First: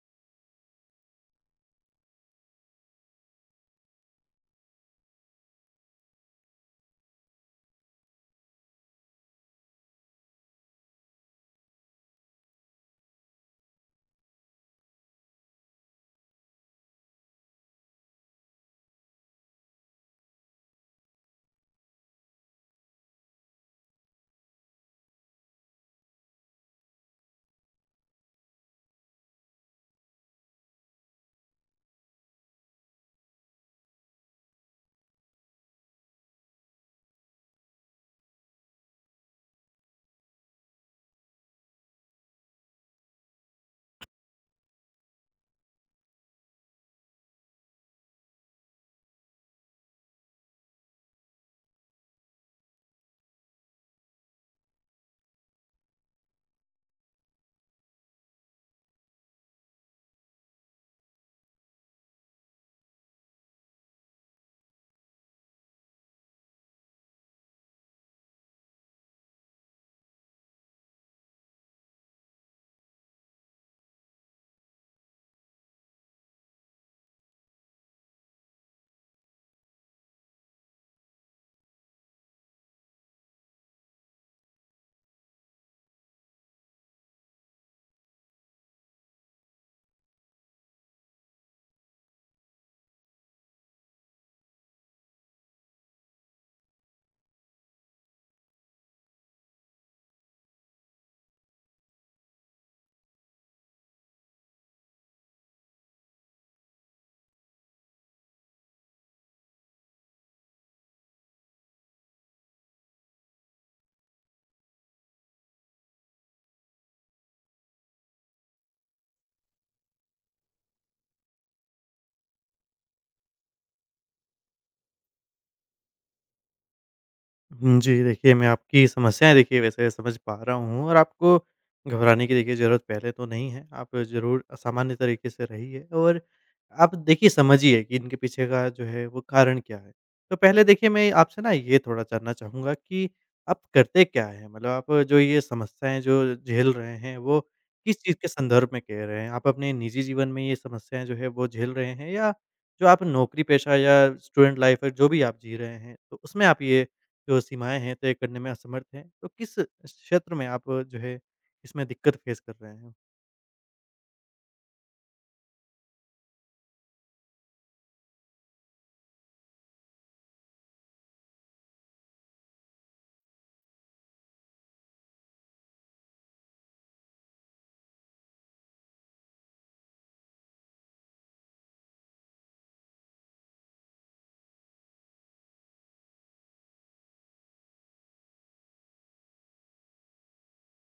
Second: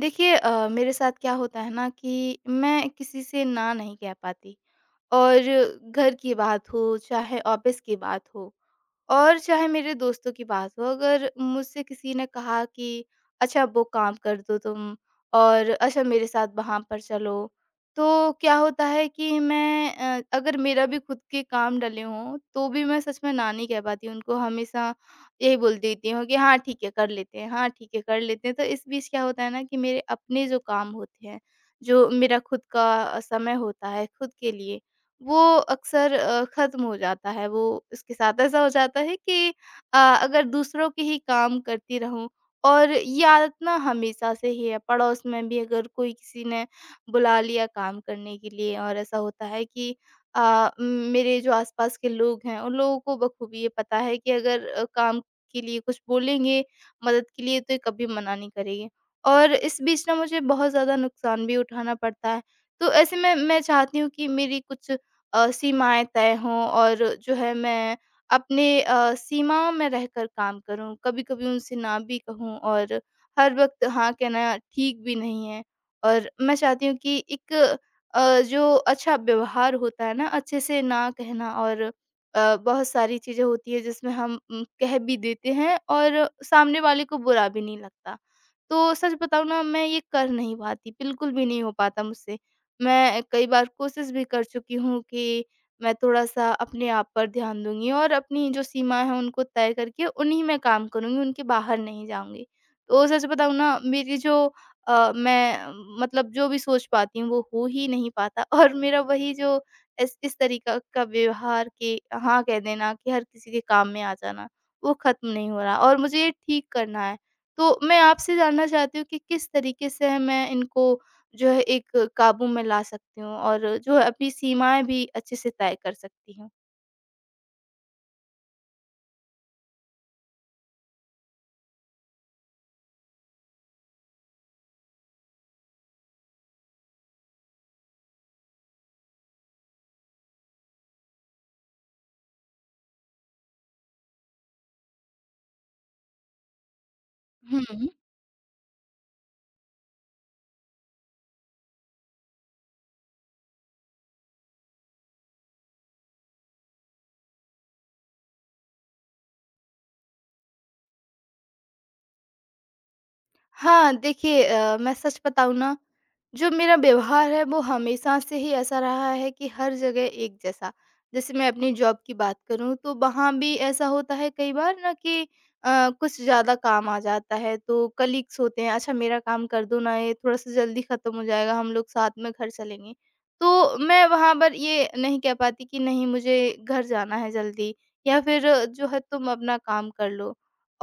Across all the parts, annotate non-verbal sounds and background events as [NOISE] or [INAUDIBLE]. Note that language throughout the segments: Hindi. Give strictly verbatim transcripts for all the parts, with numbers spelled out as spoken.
देखिए अ, मेरे साथ क्या होता है ना कि मैं किसी से ना नहीं कह पाती। और घर की बात हो, चाहे ऑफिस की बात हो, और चाहे मेरे दोस्तों की बात हो, अगर मुझसे किसी ने कहा कि अच्छा वो काम कर दो तुम, और अच्छा मेरे साथ वहाँ पर चलो, तो क्या होता है कि मैं अ, अगर मेरा भी खुद के काम डले हों, तो भी मैं सच में ना नहीं कह पाती। उनको हमेशा यही बोल देती हूँ कि हाँ ठीक है, कर लेते हैं, हाँ ठीक है, कर लेते हैं। तो इस बीच क्या होता है ना कि मेरे अपने जो काम होते हैं, जो मेरा खुद का समय होता है खुद के लिए, वो अक्सर अ, ख़त्म हो जाता है। वो इसके साथ ऐसा हो जाता है कि अ, अगर दूसरों के ही काम करती रहूँ। और ये आदत ना हमेशा से ही है। पड़ोस में भी अगर कोई किसी ने बुला लिया काम करने के लिए, और ऐसा होता है कि अ, म- मेरे जो आस-पास के लोग हैं, उन लोगों को बखूबी ये पता है कि अगर अ, काम के लिए कुछ बोलेंगे, मदद के लिए, तो ये कभी मना नहीं करेंगे। और इस बीच ना मुझे बहुत ज़्यादा नुकसान भी उठाना पड़ता है। तो ऐसे में मैं चाहती हूँ कि मेरी कुछ अ, सीमाएँ तय हों, और जो है मैं अपने अ, सीमाओं में रहकर काम करूँ। कभी-कभी उनसे ना भी कहूँ, और हर वक़्त हाँ कहना ठीक भी नहीं है। और मैं चाहती हूँ कि एक अ, जो अच्छा व्यवहार होता है ना, अच्छे से ना कहना, और अ, बहुत सारी चीज़ें होती हैं जिसमें हम उम, कह भी देते हैं और सामने वाले को बुरा भी नहीं लगता। तो सच बताऊँ ना, मैं ये कर नहीं पाती, बिल्कुल भी नहीं हो पाता मुझसे। मैं कई बार कोशिश भी कर चुकी हूँ कि मैं थोड़ा-सा अपने आप पर ध्यान दूँगी और अपनी जो सीमाएँ हैं उनको तय करके उन्हीं में काम करूँगी, उनके बाहर नहीं जाऊँगी। तो सच बताऊँ ना, मेरी जो अ, मैं अ, मतलब जो भी सोच पाती हूँ वो हो ही नहीं पाता [LAUGHS] और मेरा वही जो इस इस तरीका का व्यवहार कि हाँ कह देना, कि हर किसी के काम में आ जाना, वो ख़त्म नहीं हो रहा और मुझे ये ठीक करना है। तो मैं आपसे जानना चाहती हूँ कि किस तरीके से मैं इनको जो है एक काबू में ला सकती हूँ और जो है अपनी सीमाएँ भी अच्छे से तय कर सकती हूँ। हुँ, जी, देखिए मैं आपकी समस्याएँ देखिए वैसे समझ पा रहा हूँ और आपको घबराने की देखिए ज़रूरत पहले तो नहीं है। आप ज़रूर सामान्य तरीके से रहिए और आप देखिए समझिए कि इनके पीछे का जो है वो कारण क्या है। तो पहले देखिए मैं आपसे ना ये थोड़ा जानना चाहूँगा कि आप करते क्या हैं? मतलब आप जो ये समस्याएँ जो झेल रहे हैं वो हुँ। किस चीज़ के संदर्भ में कह रहे हैं? आप अपने निजी जीवन में ये समस्याएँ जो है वो झेल रहे हैं या जो आप नौकरी पेशा या स्टूडेंट लाइफ़ है जो भी आप जी रहे हैं, तो उसमें आप ये जो सीमाएँ हैं तय करने में असमर्थ हैं। तो किस क्षेत्र में आप जो है इसमें दिक्कत फेस कर रहे हैं? हाँ, देखिए अ, मैं सच बताऊँ ना, जो मेरा व्यवहार है वो हमेशा से ही ऐसा रहा है कि हर जगह एक जैसा। जैसे मैं अपनी जॉब की बात करूँ तो वहाँ भी ऐसा होता है कई बार ना, कि अ, कुछ ज़्यादा काम आ जाता है तो कलीग्स होते हैं, "अच्छा मेरा काम कर दो ना, ये थोड़ा-सा जल्दी ख़त्म हो जाएगा, हम लोग साथ में घर चलेंगे।" तो मैं वहाँ पर ये नहीं कह पाती कि नहीं, मुझे घर जाना है जल्दी, या फिर जो है तुम अपना काम कर लो।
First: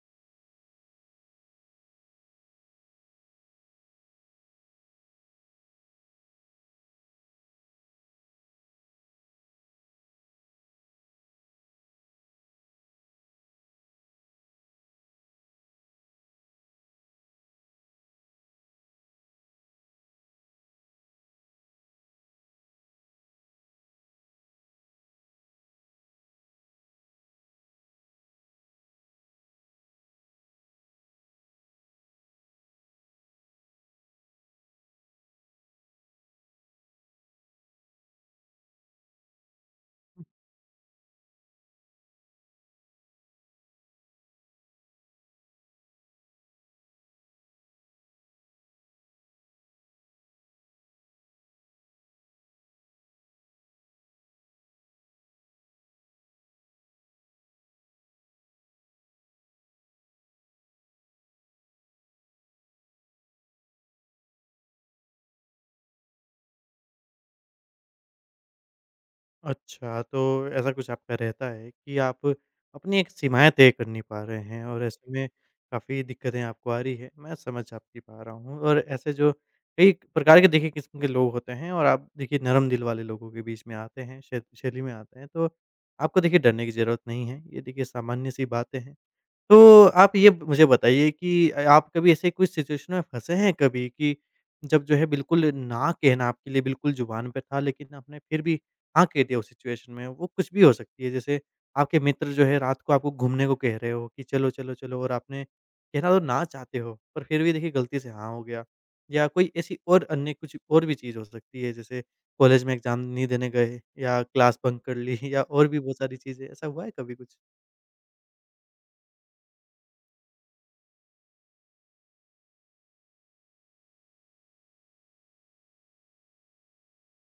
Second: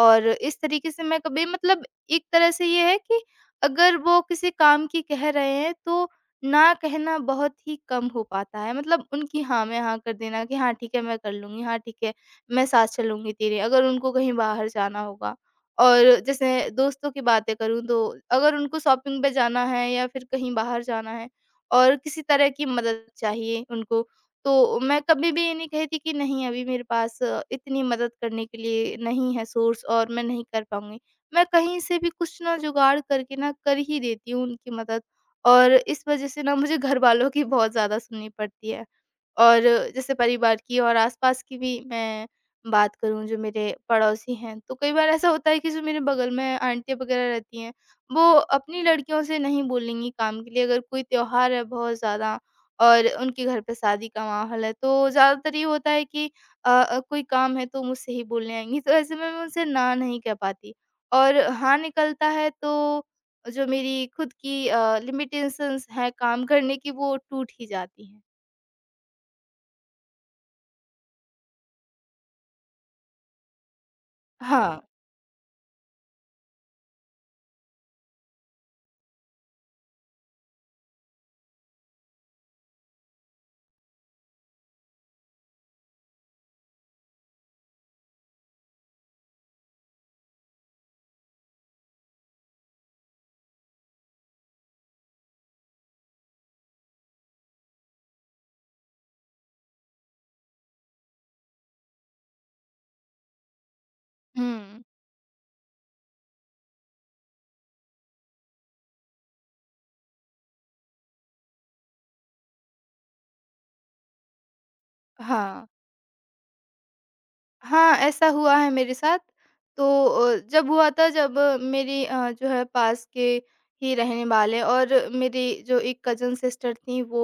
और इस तरीके से मैं कभी मतलब, एक तरह से ये है कि अगर वो किसी काम की कह रहे हैं तो ना कहना बहुत ही कम हो पाता है। मतलब उनकी हाँ में हाँ कर देना कि हाँ ठीक है, मैं कर लूँगी, हाँ ठीक है, मैं साथ चलूँगी तेरे, अगर उनको कहीं बाहर जाना होगा। और जैसे दोस्तों की बातें करूँ, तो अगर उनको शॉपिंग पे जाना है या फिर कहीं बाहर जाना है, और किसी तरह की मदद चाहिए उनको, तो मैं कभी भी ये नहीं कहती कि नहीं अभी मेरे पास अ, इतनी मदद करने के लिए नहीं है सोर्स, और मैं नहीं कर पाऊँगी। मैं कहीं से भी कुछ ना जुगाड़ करके ना कर ही देती हूँ उनकी मदद। और इस वजह से ना मुझे घरवालों की बहुत ज़्यादा सुननी पड़ती है। और जैसे परिवार की और आस-पास की भी मैं बात करूँ, जो मेरे पड़ोसी हैं, तो कई बार ऐसा होता है कि जो मेरे बगल में आंटियाँ वगैरह रहती हैं, वो अपनी लड़कियों से नहीं बोलेंगी काम के लिए, अगर कोई त्योहार है बहुत ज़्यादा और उनके घर पे शादी का माहौल है, तो ज़्यादातर ये होता है कि अ अ, कोई काम है तो मुझसे ही बोलने आएँगी, तो ऐसे में मैं उनसे ना नहीं कह पाती। और हाँ निकलता है, तो जो मेरी खुद की अ, लिमिटेशंस हैं काम करने की, वो टूट ही जाती हैं। अच्छा, तो ऐसा कुछ आपका रहता है कि आप अपनी एक सीमाएँ तय कर नहीं पा रहे हैं हाँ। और ऐसे में काफ़ी दिक्कतें आपको आ रही हैं। मैं समझ आपकी पा रहा हूँ और ऐसे जो कई प्रकार के देखिए किस्म के लोग होते हैं और आप देखिए नरम दिल वाले लोगों के बीच में आते हैं, शै शैली में आते हैं। तो आपको देखिए डरने की ज़रूरत नहीं है। ये देखिए सामान्य सी बातें हैं। तो आप ये मुझे बताइए कि अ, आप कभी ऐसे कोई सिचुएशन में फँसे हैं कभी कि जब जो है बिल्कुल ना कहना आपके लिए बिल्कुल ज़ुबान पे था लेकिन आपने फिर भी हाँ कह दिया उस सिचुएशन में? वो कुछ भी हो सकती है जैसे आपके मित्र जो है रात को आपको घूमने को कह रहे हो कि चलो, चलो, हुँ। चलो और आपने कहना तो ना चाहते हो पर फिर भी देखिए गलती से हाँ हो गया। या कोई ऐसी और अन्य कुछ और भी चीज़ हो सकती है जैसे कॉलेज में एग्ज़ाम नहीं देने गए या क्लास बंक कर ली हुँ, [LAUGHS] या हाँ। और भी बहुत सारी चीज़ें। ऐसा हुआ है कभी कुछ? हाँ, ऐसा हुआ है मेरे साथ। तो अ, जब हुआ था, जब मेरी अ, जो है पास के ही रहने वाले और मेरी जो एक कज़न सिस्टर थीं, वो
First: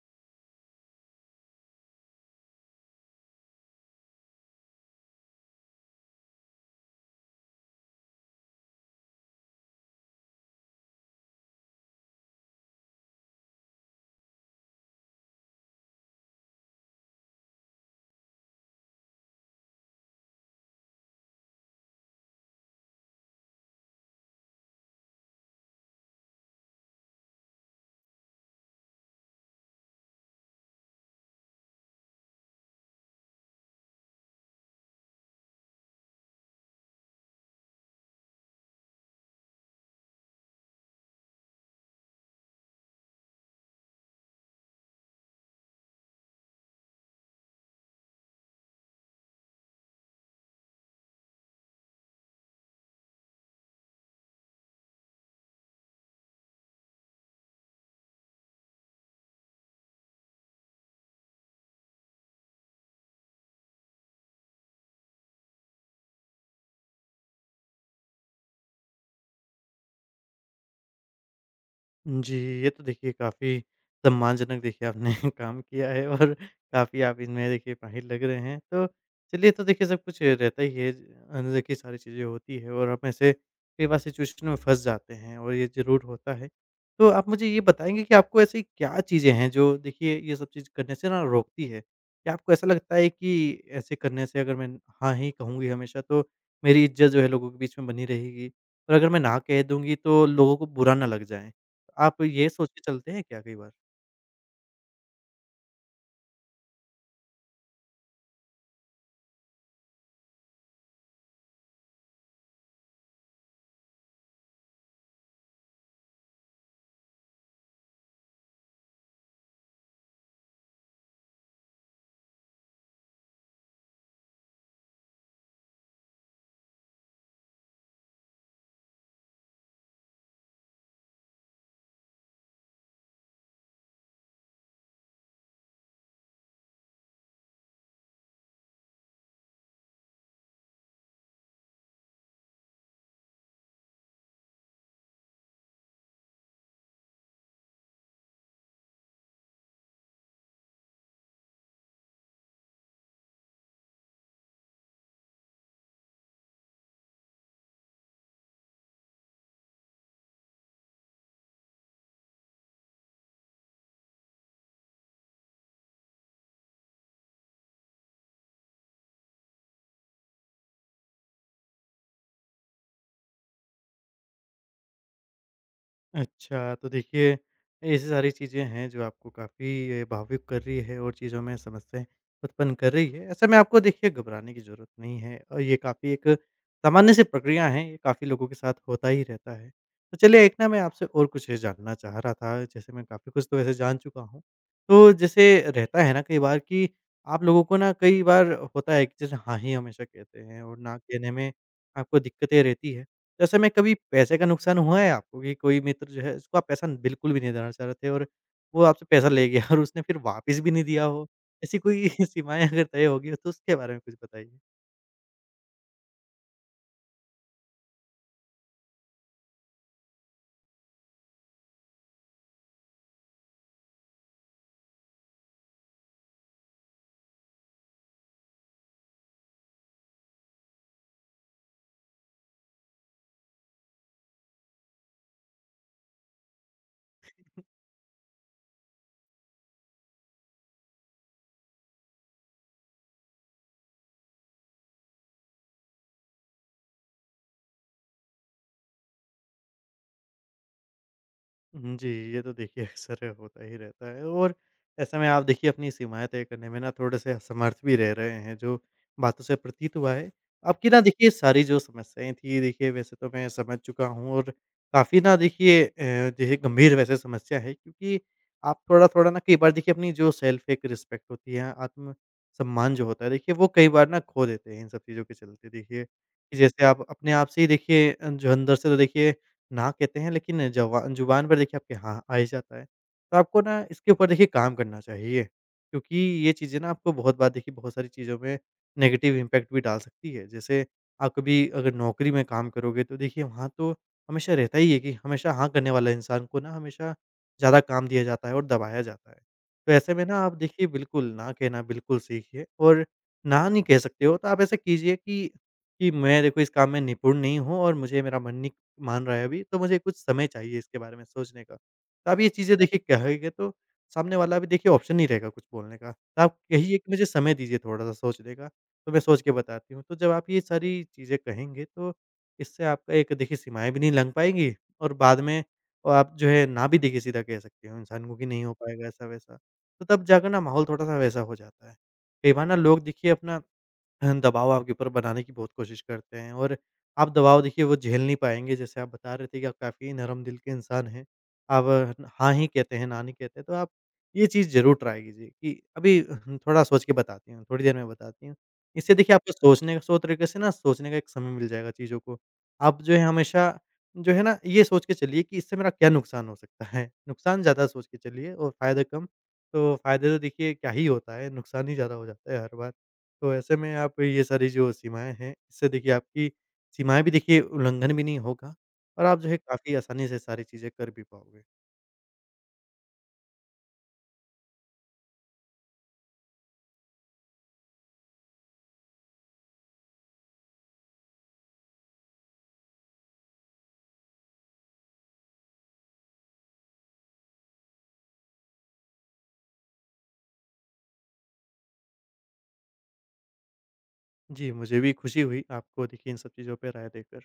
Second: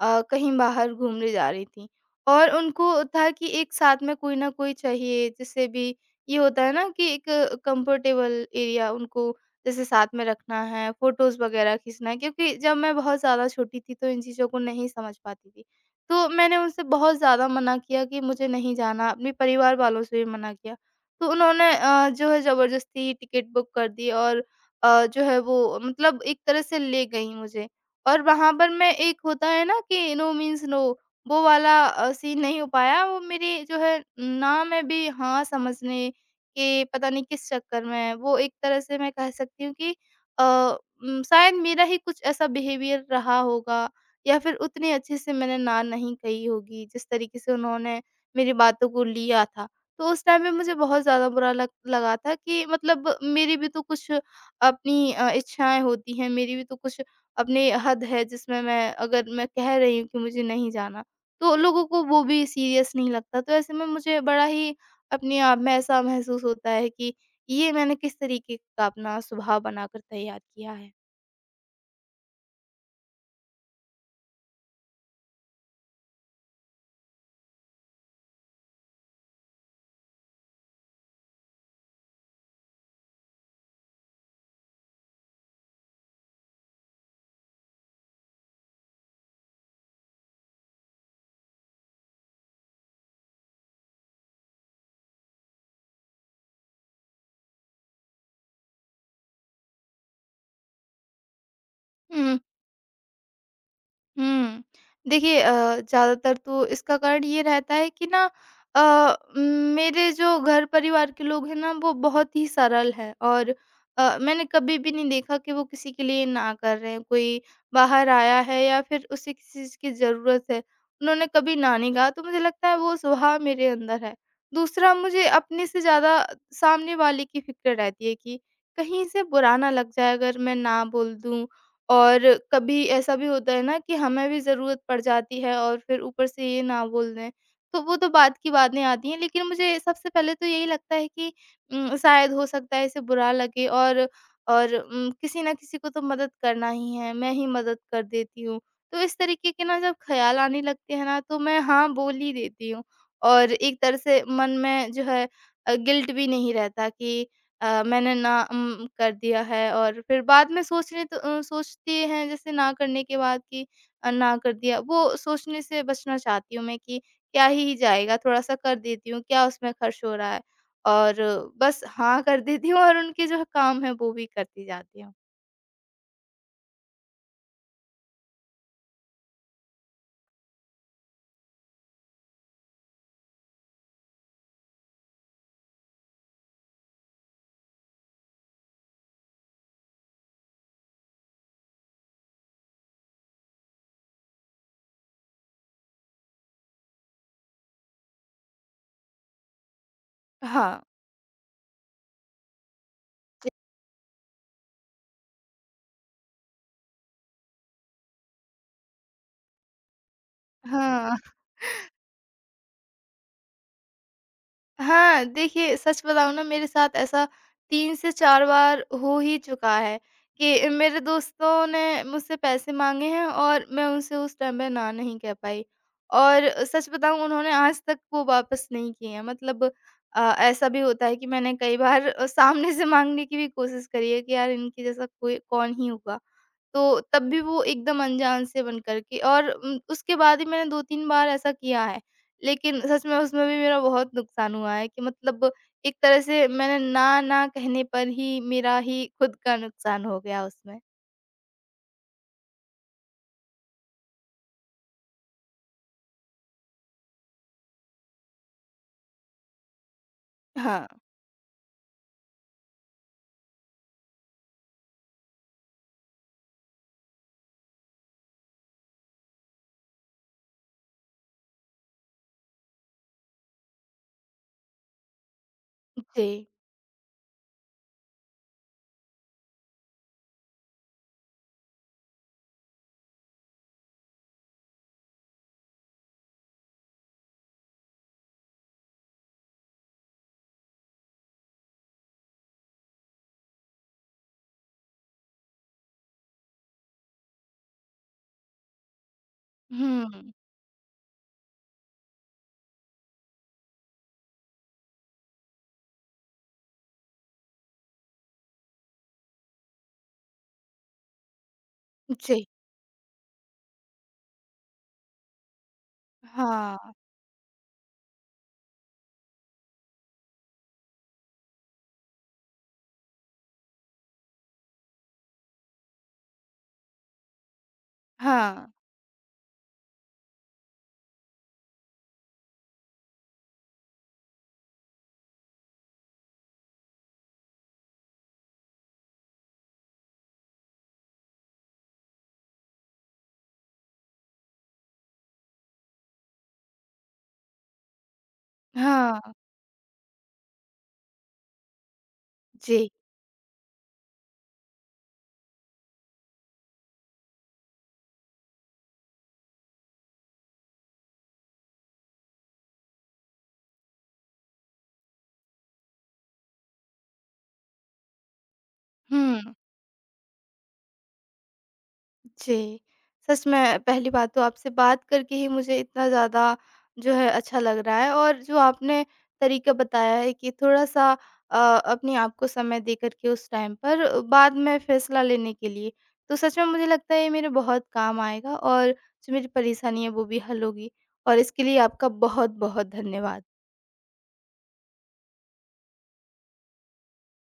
अ, कहीं बाहर घूमने जा रही थीं। और उनको था कि एक साथ में कोई न कोई चाहिए, जिससे भी ये होता है ना कि एक कंफर्टेबल एरिया, उनको जैसे साथ में रखना है, फ़ोटोज़ वग़ैरह खींचना है, क्योंकि जब मैं बहुत ज़्यादा छोटी थी तो इन चीज़ों को नहीं समझ पाती थी। तो मैंने उनसे बहुत ज़्यादा मना किया कि मुझे नहीं जाना, अपने परिवार वालों से भी मना किया। तो उन्होंने अ, जो है ज़बरदस्ती टिकट बुक कर दी, और अ, जो है वो, मतलब एक तरह से ले गईं मुझे। और वहाँ पर मैं, एक होता है ना कि नो मीन्स नो, वो वाला अ, सीन नहीं हो पाया। वो मेरी जो है, ना में भी हाँ समझने के, पता नहीं किस चक्कर में, है। वो एक तरह से मैं कह सकती हूँ कि अ, उम, शायद मेरा ही कुछ ऐसा बिहेवियर रहा होगा या फिर उतने अच्छे से मैंने ना नहीं कही होगी, जिस तरीके से उन्होंने मेरी बातों को लिया था। तो उस टाइम पे मुझे बहुत ज़्यादा बुरा लग लगा था कि मतलब मेरी भी तो कुछ अपनी अ, इच्छाएँ होती हैं, मेरी भी तो कुछ अपनी हद है, जिसमें मैं, अगर मैं कह रही हूँ कि मुझे नहीं जाना, तो लोगों को वो भी सीरियस नहीं लगता। तो ऐसे में मुझे बड़ा ही अपने आप में ऐसा महसूस होता है कि ये मैंने किस तरीके का अपना स्वभाव बनाकर तैयार किया है। जी, ये तो देखिए काफ़ी सम्मानजनक देखिए आपने [LAUGHS] काम किया है और काफ़ी आप इनमें देखिए माहिर लग रहे हैं। तो चलिए तो देखिए सब कुछ रहता ही है, अनदेखी सारी चीज़ें होती है और हम ऐसे कई बार सिचुएशन में फँस जाते हैं और ये ज़रूर होता है। तो आप मुझे ये बताएँगे कि आपको ऐसी क्या चीज़ें हैं जो देखिए ये सब चीज़ करने से ना रोकती है? क्या आपको ऐसा लगता है कि ऐसे करने से अगर मैं हाँ ही कहूँगी हमेशा तो मेरी इज़्ज़त जो है लोगों के बीच में बनी रहेगी और अगर मैं ना कह दूँगी तो लोगों को बुरा ना लग जाए? आप ये सोच के चलते हैं क्या कई बार? हुँ। देखिए अ, ज़्यादातर तो इसका कारण ये रहता है कि ना अ, मेरे जो घर परिवार के लोग हैं ना, वो बहुत ही सरल हैं, और अ, मैंने कभी भी नहीं देखा कि वो किसी के लिए ना कर रहे हैं। कोई बाहर आया है या फिर उसे किसी चीज़ की ज़रूरत है, उन्होंने कभी ना नहीं कहा, तो मुझे लगता है वो स्वभाव मेरे अंदर है। दूसरा, मुझे अपने से ज़्यादा सामने वाले की फ़िक्र रहती है कि कहीं इसे बुरा ना लग जाए अगर मैं ना बोल दूँ। और कभी ऐसा भी होता है ना कि हमें भी ज़रूरत पड़ जाती है, और फिर ऊपर से ये ना बोल दें, तो वो तो बात की बातें आती हैं। लेकिन मुझे सबसे पहले तो यही लगता है कि उम, शायद हो सकता है इसे बुरा लगे, और और उम, किसी ना किसी को तो मदद करना ही है, मैं ही मदद कर देती हूँ। तो इस तरीके के ना जब ख़्याल आने लगते हैं ना, तो मैं हाँ बोल ही देती हूँ। और एक तरह से मन में जो है अ, गिल्ट भी नहीं रहता कि अ, मैंने ना उम, कर दिया है। और फिर बाद में सोचने तो अ, सोचते हैं, जैसे ना करने के बाद कि अ, ना कर दिया, वो सोचने से बचना चाहती हूँ मैं कि क्या ही जाएगा, थोड़ा-सा कर देती हूँ, क्या उसमें खर्च हो रहा है? और बस हाँ कर देती हूँ, और उनके जो काम है वो भी करती जाती हूँ। अच्छा, तो देखिए, ऐसी सारी चीज़ें हैं जो आपको काफ़ी भावुक कर रही है और चीज़ों में समस्याएँ उत्पन्न कर रही है। ऐसे में आपको देखिए घबराने की ज़रूरत नहीं है और ये काफ़ी एक सामान्य सी प्रक्रिया है, ये काफ़ी लोगों के साथ होता ही रहता है। तो चलिए एक ना मैं आपसे और कुछ जानना चाह रहा था, जैसे मैं काफ़ी कुछ तो वैसे जान चुका हूँ। तो जैसे रहता है ना कई बार कि आप लोगों को ना, कई बार होता है कि जैसे हाँ ही हमेशा कहते हैं और हाँ। ना कहने में आपको दिक्कतें रहती है। तो ऐसे में कभी पैसे का नुकसान हुआ है आपको कि कोई मित्र जो है उसको आप पैसा बिल्कुल भी नहीं देना चाह रहे थे और वो आपसे पैसा ले गया और उसने फिर वापस भी नहीं दिया हाँ। हो? ऐसी कोई [LAUGHS] सीमाएँ अगर तय होगी हो तो उसके बारे में कुछ बताइए? हाँ, देखिए सच बताऊँ ना, मेरे साथ ऐसा तीन से चार बार हो ही चुका है कि मेरे दोस्तों ने मुझसे पैसे माँगे हैं और मैं उनसे उस टाइम पे ना नहीं कह पाई। और सच बताऊँ उन्होंने आज तक वो वापस नहीं किए हैं। मतलब अ, ऐसा भी होता है कि मैंने कई बार अ, सामने से माँगने की भी कोशिश करी है कि यार इनके जैसा कोई कौन ही होगा। तो तब भी वो एकदम अनजान से बन कर के, और उम, उसके बाद ही मैंने दो तीन बार ऐसा किया है। लेकिन सच में उसमें भी मेरा बहुत नुकसान हुआ है कि मतलब एक तरह से मैंने ना, ना कहने पर ही मेरा ही खुद का नुकसान हो गया उसमें। हुँ, जी, ये तो देखिए अक्सर होता ही रहता है और ऐसे में आप देखिए अपनी सीमाएँ तय करने में ना थोड़े-से असमर्थ भी रह रहे हैं, जो बातों से प्रतीत हुआ है। हाँ। आपकी ना देखिए सारी जो समस्याएँ थी देखिए वैसे तो मैं समझ चुका हूँ और काफ़ी ना देखिए अ, जो है गंभीर वैसे समस्या है, क्योंकि आप थोड़ा-थोड़ा ना कई बार देखिए अपनी जो सेल्फ एक रिस्पेक्ट होती है, आत्म-सम्मान जो होता है देखिए वो कई बार ना खो देते हैं इन सब चीज़ों के चलते देखिए। जी। कि जैसे आप अपने आप से ही देखिए अ, जो अंदर से तो देखिए ना कहते हैं लेकिन जवा ज़ुबान पर देखिए आपके हाँ आ ही जाता है। तो आपको ना इसके ऊपर देखिए काम करना चाहिए, क्योंकि ये चीज़ें ना आपको बहुत बार देखिए बहुत सारी चीज़ों में नेगेटिव इम्पैक्ट भी डाल सकती है। जैसे आप कभी अगर नौकरी में काम करोगे तो देखिए वहाँ तो हमेशा रहता ही है कि हमेशा हाँ करने वाला इंसान को ना हमेशा ज़्यादा काम दिया जाता है और दबाया जाता है। तो ऐसे में हुँ। ना आप देखिए बिल्कुल ना कहना बिल्कुल सीखिए और ना नहीं कह सकते हो तो आप ऐसा कीजिए कि, कि मैं देखो इस काम में निपुण नहीं हूँ और मुझे मेरा मन नहीं मान रहा है अभी, तो मुझे कुछ समय चाहिए इसके बारे में सोचने का। तो आप जी। ये चीज़ें देखिए कहेंगे तो सामने वाला भी देखिए ऑप्शन नहीं रहेगा कुछ बोलने का। तो आप हाँ। कहिए कि मुझे समय दीजिए थोड़ा-सा सोचने का, तो मैं सोच के बताती हूँ। तो जब आप ये सारी चीज़ें कहेंगे तो इससे आपका एक देखिए सीमाएँ भी नहीं लग पाएँगी और बाद में और आप जो है ना भी देखिए सीधा कह सकते हो इंसान को कि नहीं हाँ। हो पाएगा ऐसा-वैसा। तो तब जाकर ना माहौल थोड़ा-सा वैसा हो जाता है। कई बार ना लोग देखिए अपना अ, दबाव आपके ऊपर बनाने की बहुत कोशिश करते हैं और आप दबाव देखिए वो झेल नहीं पाएँगे। जैसे आप बता रहे थे कि आप काफ़ी नरम दिल के इंसान हैं। आप अ, हाँ ही कहते हैं, ना नहीं कहते हैं। तो आप ये चीज़ ज़रूर ट्राई कीजिए कि अभी अ, थोड़ा सोच के बताती हूँ, थोड़ी देर में बताती हूँ। इससे हाँ। देखिए आपको सोचने का सौ तरीके से ना सोचने का एक समय मिल जाएगा चीज़ों को। जी। आप जो है हमेशा जो है ना ये सोच के चलिए कि इससे मेरा क्या नुकसान हो सकता है? नुकसान ज़्यादा सोच के चलिए और फ़ायदा कम। तो फ़ायदे तो देखिए क्या ही होता है, नुकसान ही ज़्यादा हो जाता है हर बार। तो ऐसे में आप ये सारी जो सीमाएँ हैं, इससे देखिए आपकी सीमाएँ भी देखिए उल्लंघन भी नहीं होगा और आप हुँ। जो है काफ़ी आसानी से सारी चीज़ें कर भी पाओगे। जी। सच में पहली बात तो आपसे बात करके ही मुझे इतना ज़्यादा जो है अच्छा लग रहा है। और जो आपने तरीका बताया है कि थोड़ा-सा अ, अपने आप को समय देकर के, उस टाइम पर बाद में फ़ैसला लेने के लिए, तो सच में मुझे लगता है ये मेरे बहुत काम आएगा, और जो मेरी परेशानी है वो भी हल होगी, और इसके लिए आपका बहुत-बहुत धन्यवाद। जी, मुझे भी खुशी हुई आपको देखिए इन सब चीज़ों पे राय देकर।